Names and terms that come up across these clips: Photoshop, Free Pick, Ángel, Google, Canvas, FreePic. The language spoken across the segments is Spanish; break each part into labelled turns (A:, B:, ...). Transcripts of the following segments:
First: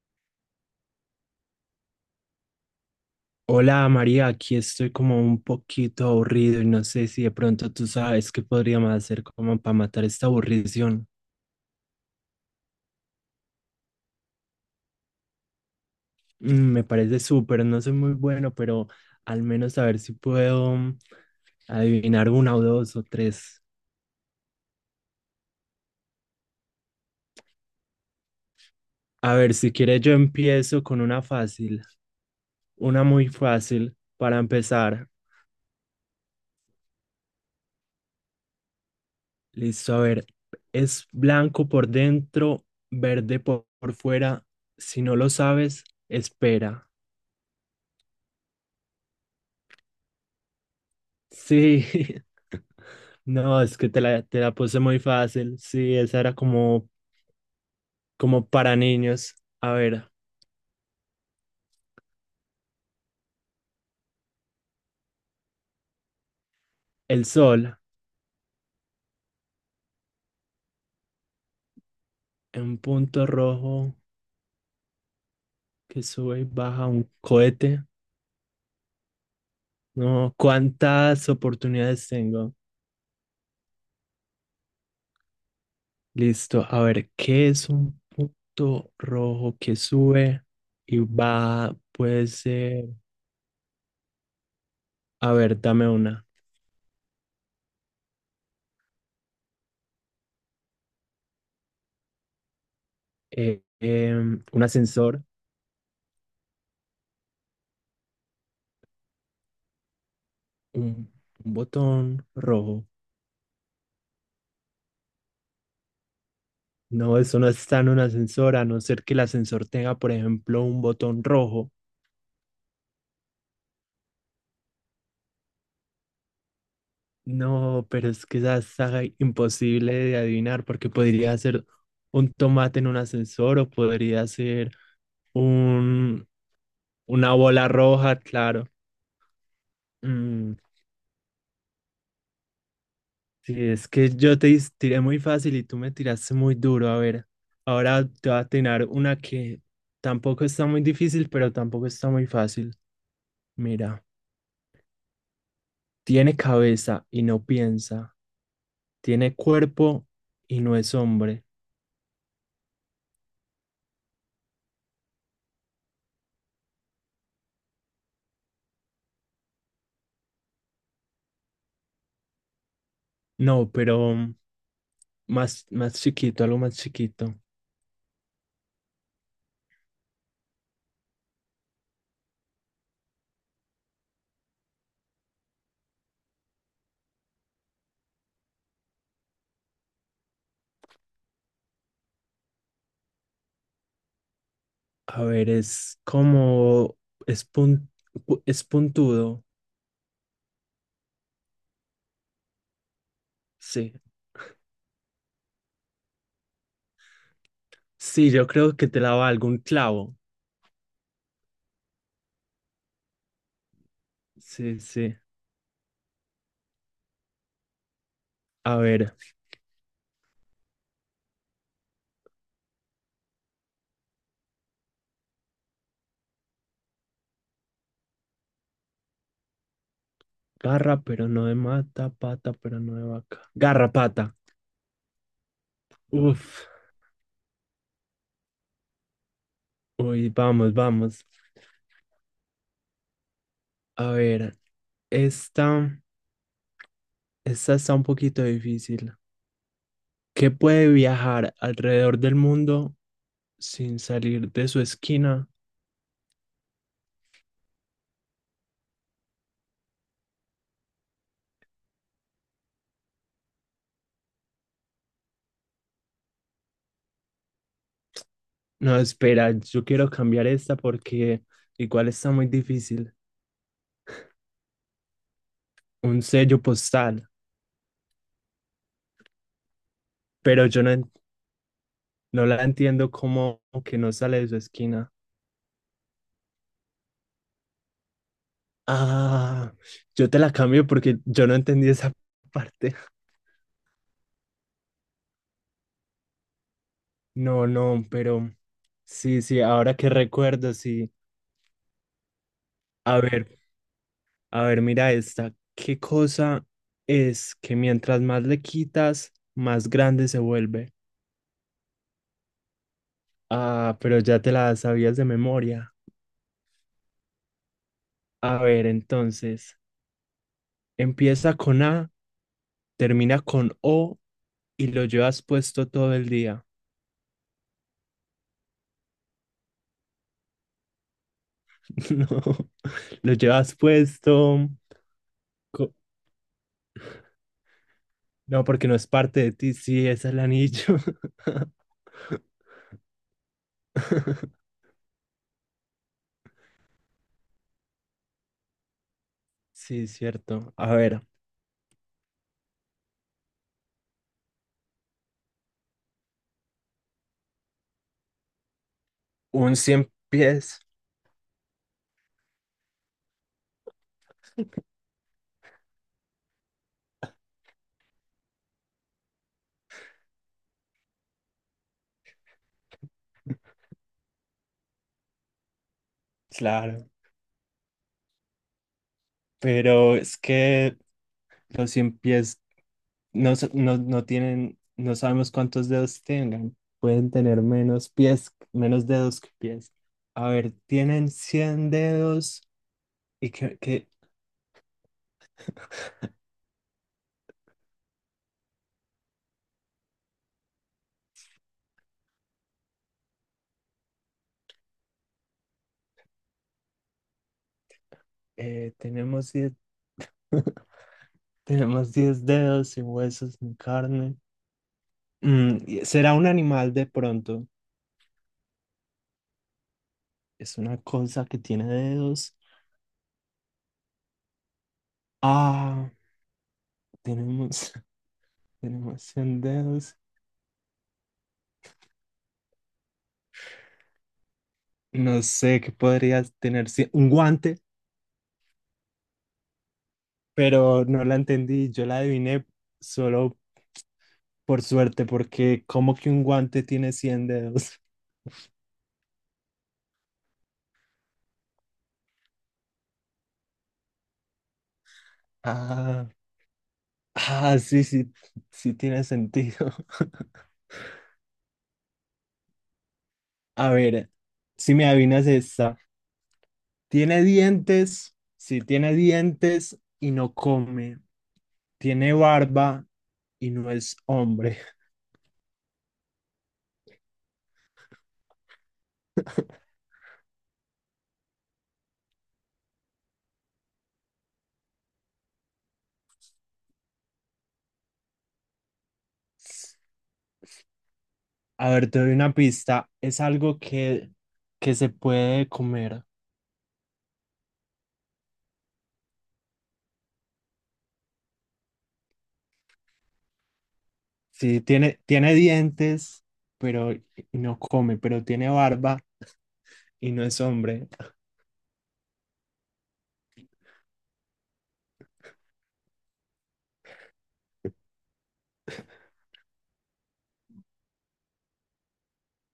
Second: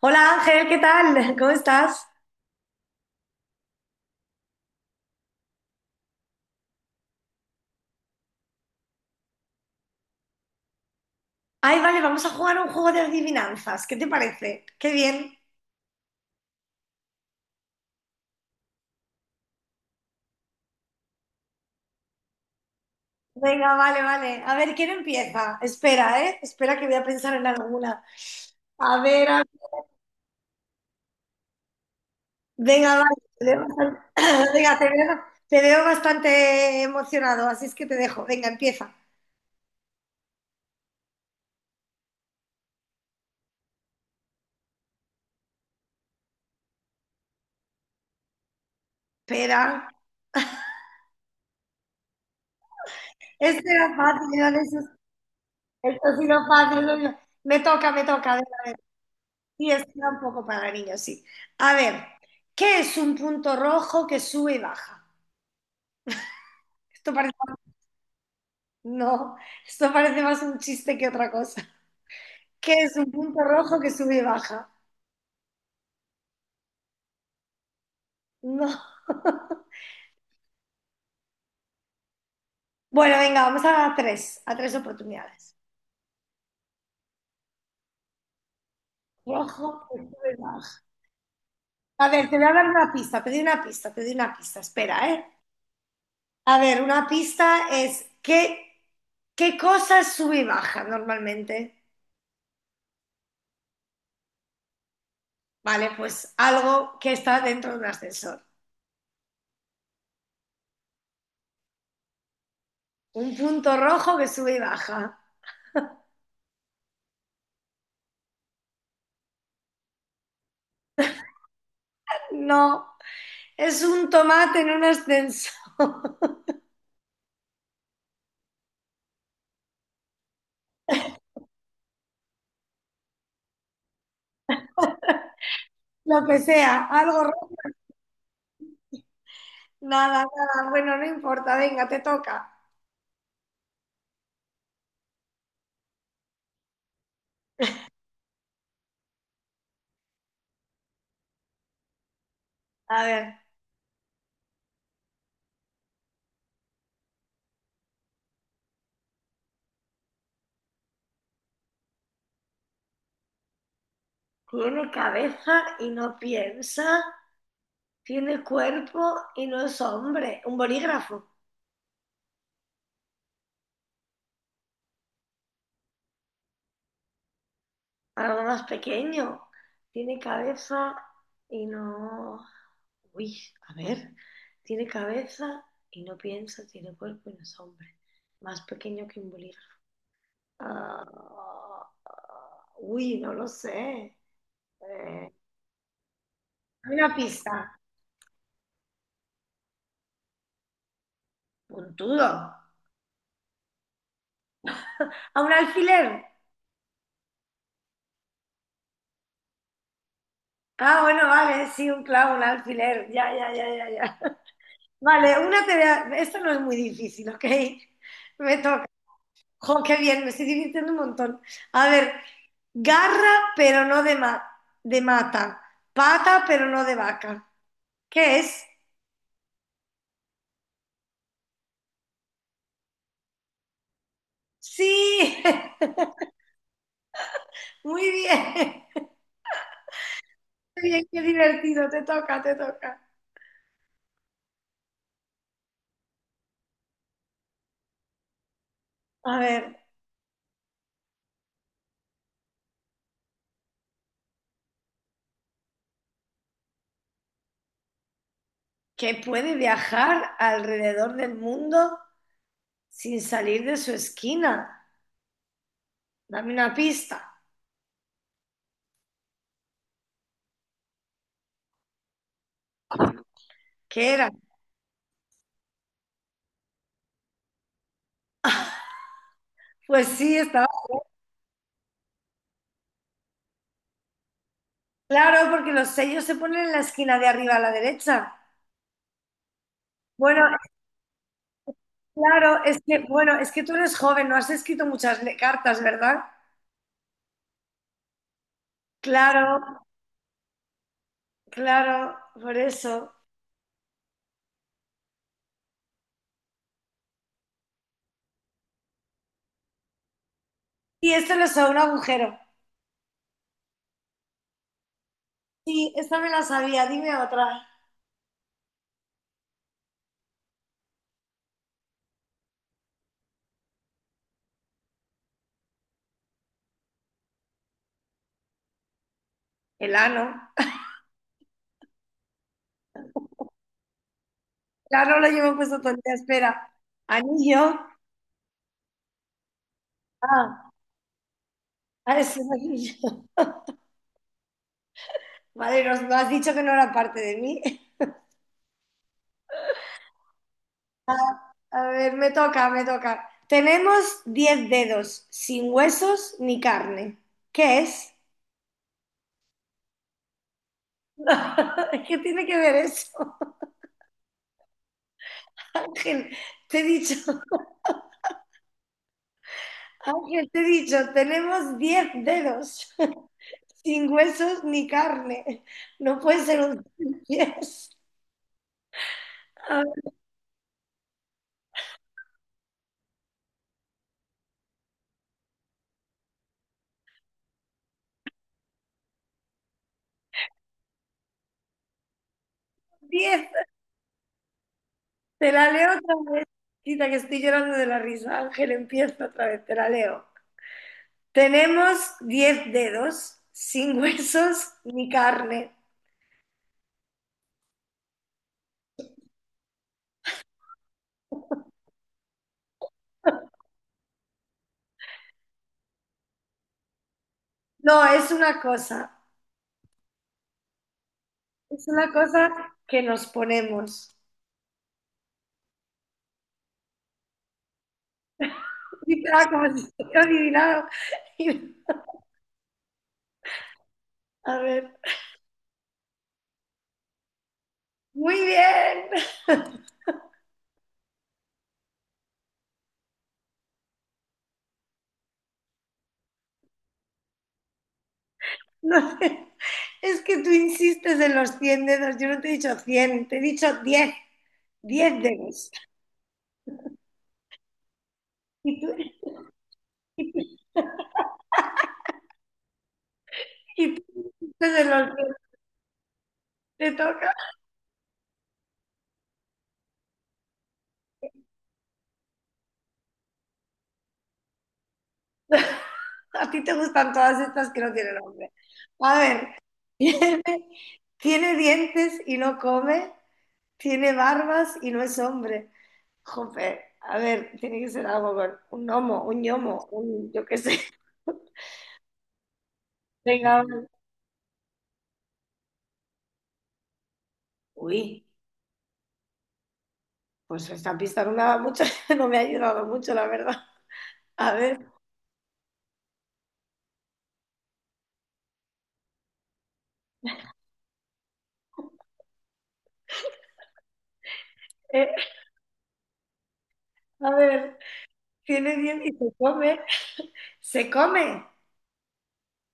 A: Hola Ángel, ¿qué tal? ¿Cómo estás?
B: Hola María, aquí estoy como un poquito aburrido y no sé si de pronto tú sabes qué podríamos hacer como para matar esta aburrición.
A: Ay, vale, vamos a jugar un juego de adivinanzas. ¿Qué te parece? Qué bien.
B: Me parece súper, no soy muy bueno, pero al menos a ver si puedo adivinar una o dos o tres.
A: Venga, vale. A ver, ¿quién empieza? Espera, ¿eh? Espera que voy a pensar en alguna. A ver,
B: A ver, si quieres yo empiezo con una fácil,
A: venga,
B: una
A: vale.
B: muy
A: Te veo
B: fácil
A: bastante...
B: para
A: Venga,
B: empezar.
A: te veo bastante emocionado, así es que te dejo. Venga, empieza.
B: Listo, a ver, es blanco por dentro, verde por fuera. Si no lo sabes, espera.
A: Espera.
B: Sí, no,
A: Este
B: es que
A: era fácil,
B: te la puse muy fácil. Sí,
A: esto ha
B: esa era
A: sido fácil.
B: como,
A: Venga. Me toca.
B: como
A: Venga.
B: para niños.
A: Sí,
B: A
A: es
B: ver,
A: un poco para niños, sí. A ver, ¿qué es un punto rojo que sube y baja? Esto
B: el
A: parece,
B: sol,
A: no, esto parece más un chiste que otra cosa.
B: un
A: ¿Qué es un
B: punto
A: punto rojo que
B: rojo
A: sube y baja?
B: que sube y baja un cohete.
A: No.
B: No, ¿cuántas oportunidades tengo?
A: Bueno, venga, a tres oportunidades.
B: Listo, a ver, ¿qué es un punto rojo que
A: Rojo que sube y
B: sube
A: baja.
B: y va?
A: A
B: Puede
A: ver, te voy a dar
B: ser,
A: una pista, te doy una pista, espera, ¿eh?
B: a ver, dame una.
A: A ver, una pista es qué, qué cosa sube y baja normalmente.
B: Un ascensor,
A: Vale, pues algo que está dentro de un ascensor.
B: un botón rojo.
A: Un punto rojo que sube y baja.
B: No, eso no está en un ascensor, a no ser que el ascensor tenga, por ejemplo, un botón rojo.
A: No, es un tomate en un ascensor.
B: No, pero es que esa está imposible de adivinar porque podría ser un tomate en un ascensor o podría ser
A: Lo
B: un,
A: que sea, algo
B: una
A: rojo.
B: bola roja, claro.
A: Nada,
B: Mm,
A: nada, bueno, no importa, venga, te toca.
B: sí, es que yo tiré muy fácil y tú me tiraste muy duro. A ver, ahora te voy a tirar una que tampoco está muy difícil, pero tampoco está muy fácil.
A: A ver,
B: Mira, tiene cabeza y no piensa. Tiene cuerpo y no es hombre.
A: tiene cabeza y no piensa, tiene cuerpo y no es hombre. Un bolígrafo,
B: No, pero más, más chiquito, algo más chiquito.
A: algo más pequeño. Tiene cabeza y no... Uy, a ver, tiene cabeza y no piensa, tiene cuerpo y no es hombre. Más pequeño que un bolígrafo. Ah, uy, no lo sé.
B: A
A: Eh,
B: ver, es como...
A: una
B: Es,
A: pista.
B: pun- es puntudo.
A: Puntudo.
B: Sí.
A: A un alfiler.
B: Sí, yo creo que te la valgo un clavo.
A: Ah, bueno, vale, sí, un clavo, un alfiler. Ya.
B: Sí, sí.
A: Vale, una te esto no es muy difícil, ¿ok? Me
B: A
A: toca.
B: ver,
A: Jo, qué bien, me estoy divirtiendo un montón. A ver, garra, pero no de, ma- de mata. Pata, pero no de vaca. ¿Qué es?
B: garra, pero no de mata, pata, pero no de vaca. Garrapata.
A: Sí,
B: Uf.
A: muy bien.
B: Uy, vamos,
A: Qué bien, qué
B: vamos.
A: divertido. Te toca.
B: A ver, esta, esta está un poquito difícil.
A: A ver,
B: ¿Qué puede viajar alrededor del mundo sin salir de su esquina?
A: que puede viajar alrededor del mundo sin salir de su esquina. Dame una pista.
B: No, espera, yo quiero cambiar esta porque igual está muy difícil.
A: ¿Qué era?
B: Un sello postal,
A: Pues sí, estaba
B: pero yo no la entiendo como que no sale de su esquina.
A: claro, porque los sellos se ponen en la esquina de arriba a la derecha.
B: Ah, yo te
A: Bueno,
B: la cambio porque yo no entendí esa parte.
A: bueno, es que tú eres joven, no has escrito cartas, ¿verdad?
B: No, no, pero sí,
A: Claro,
B: sí, ahora que recuerdo, sí.
A: claro, por eso.
B: A ver, a ver, mira esta. ¿Qué cosa es que mientras más le quitas, más grande se vuelve?
A: Y esto lo sabe un agujero.
B: Ah, pero ya te la sabías de
A: Sí,
B: memoria.
A: esta me la sabía, dime otra.
B: A ver, entonces, empieza con A, termina con O y lo llevas puesto todo el día.
A: El ano.
B: No, lo llevas puesto.
A: El ano lo llevo puesto todo
B: co-
A: el día, espera. Anillo.
B: No, porque no es parte de ti. Sí, es el
A: Ah,
B: anillo.
A: es un anillo. Vale, no has dicho que no era parte de mí.
B: Sí, cierto. A ver,
A: A ver, me toca. Tenemos 10 dedos, sin huesos ni carne. ¿Qué es?
B: un cien pies.
A: ¿Qué tiene que ver eso? Ángel, te he dicho, Ángel, te he dicho, tenemos 10 dedos, sin huesos ni carne. No puede ser un
B: Claro,
A: 10. A ver,
B: pero es que los cien pies no tienen, no sabemos cuántos dedos tengan. Pueden tener menos pies, menos dedos que pies. A ver, tienen 100 dedos
A: diez.
B: y que, que,
A: Te la leo otra vez. Quita que estoy llorando de la risa. Ángel, empieza otra vez, te la leo. Tenemos 10 dedos, sin huesos ni carne.
B: tenemos 10 tenemos 10 dedos sin huesos ni carne. ¿Será un animal de pronto?
A: No,
B: Es una cosa que tiene
A: es una cosa
B: dedos.
A: que nos ponemos.
B: Ah, tenemos,
A: Y
B: tenemos
A: claro,
B: 100
A: como si
B: dedos.
A: estuviera adivinado. Y- a ver,
B: No sé qué podría tener cien, un guante,
A: muy bien.
B: pero no la entendí. Yo la adiviné solo por suerte, porque como que un guante tiene 100 dedos.
A: No sé, es que tú insistes en los 100 dedos. Yo no te he dicho 100. Te he dicho 10, 10 dedos.
B: Ah, ah, sí, sí,
A: Y tú,
B: sí tiene sentido. A
A: y tú
B: ver,
A: insistes en
B: si me
A: los diez.
B: adivinas esta.
A: Te toca.
B: Tiene dientes, sí tiene dientes y no come. Tiene barba y no es hombre.
A: A ti te gustan todas estas que no tienen nombre. A ver, tiene, tiene dientes y no come, tiene barbas y no es hombre. Jope, a ver, tiene que ser algo con un gnomo, un yo qué sé.
B: A ver, te doy una pista. Es
A: Venga,
B: algo
A: vale.
B: que se puede comer.
A: Uy, pues esta pista no me ha dado mucho, no me ha ayudado mucho, la verdad. A
B: Sí,
A: ver,
B: tiene, tiene dientes, pero y no come, pero tiene barba y no es hombre.
A: eh, a ver, tiene diez y se come.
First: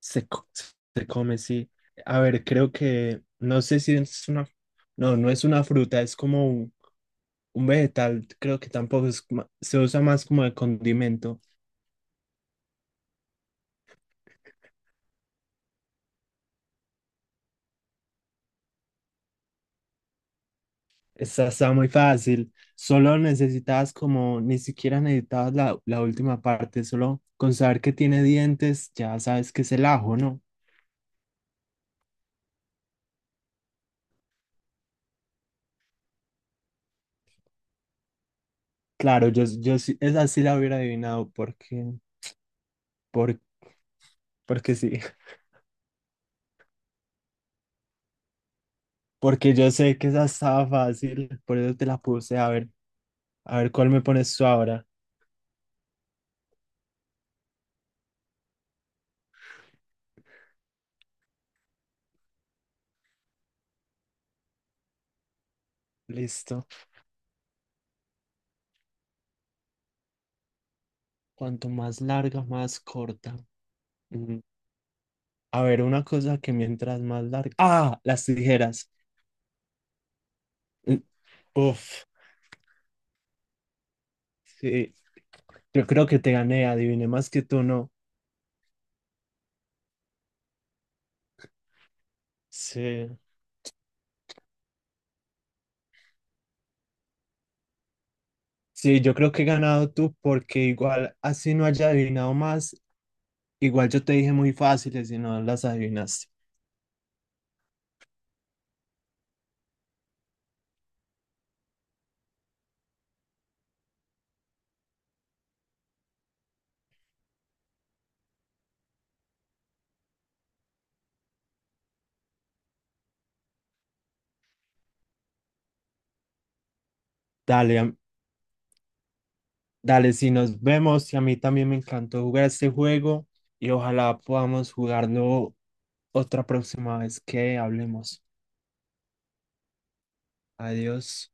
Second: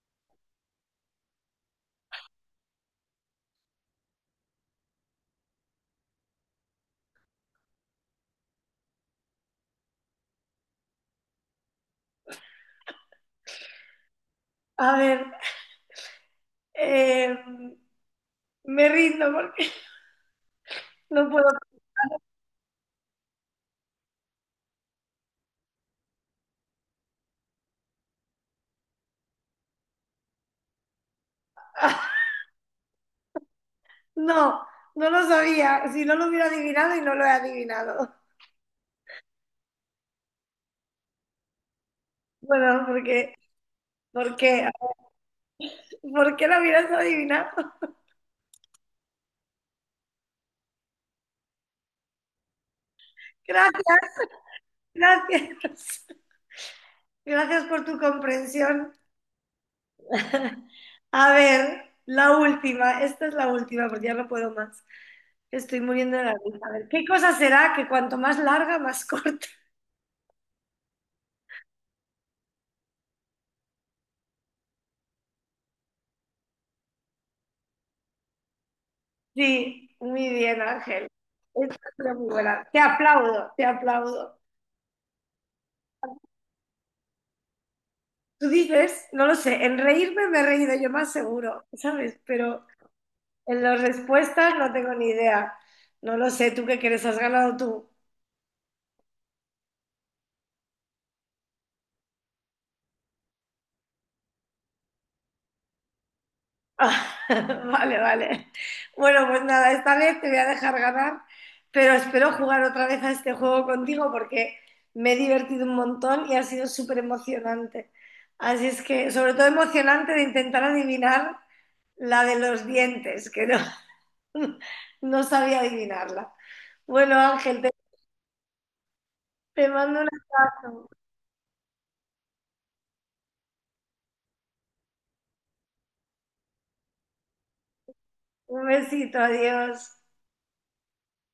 B: Se, co- Se come, sí. A ver, creo que, no sé si es una, no, no es una fruta, es como un vegetal, creo que tampoco se usa más como de condimento.
A: A ver, eh, me rindo porque no puedo.
B: Esta está muy fácil, solo necesitas como, ni siquiera necesitabas la última parte, solo con saber que tiene dientes, ya sabes que es el ajo, ¿no?
A: No, no lo sabía. Si no lo hubiera adivinado y no lo he adivinado.
B: Claro, yo sí, esa sí la hubiera adivinado, porque,
A: Bueno, porque,
B: por-
A: ¿Por qué,
B: porque sí,
A: porque lo hubieras adivinado.
B: porque yo sé que esa estaba fácil, por eso te la puse, a ver. A ver, ¿cuál
A: Gracias,
B: me pones tú ahora?
A: gracias. Gracias por tu comprensión. A ver, la última. Esta es la última porque ya no puedo más. Estoy muriendo de la risa.
B: Listo.
A: A ver, ¿qué cosa será que cuanto más larga, más corta?
B: Cuanto más larga, más corta. Mm, a ver, una cosa que mientras más larga. Ah, las tijeras.
A: Sí, muy bien,
B: Mm,
A: Ángel. Esta es
B: uf,
A: una muy buena. Te aplaudo.
B: sí. Yo creo que te gané, adiviné más que tú, ¿no?
A: Tú dices, no lo sé, en reírme me he reído yo más seguro, ¿sabes? Pero
B: Sí.
A: en las respuestas no tengo ni idea. No lo sé, ¿tú qué crees? ¿Has ganado tú?
B: Sí, yo creo que he ganado tú porque igual así no haya adivinado más, igual yo te dije muy fáciles y no las adivinaste.
A: Ah, Vale. Bueno, pues nada, esta vez te voy a dejar ganar, pero espero jugar otra vez a este juego contigo porque me he divertido un montón y ha sido súper emocionante. Así es que, sobre todo emocionante de intentar adivinar la de los dientes, que no, no sabía adivinarla. Bueno, Ángel,
B: Dale, am-
A: te mando una-
B: Dale, si nos vemos y a mí también me encantó jugar este juego y ojalá podamos jugarlo otra próxima vez que hablemos.
A: un besito, adiós.
B: Adiós.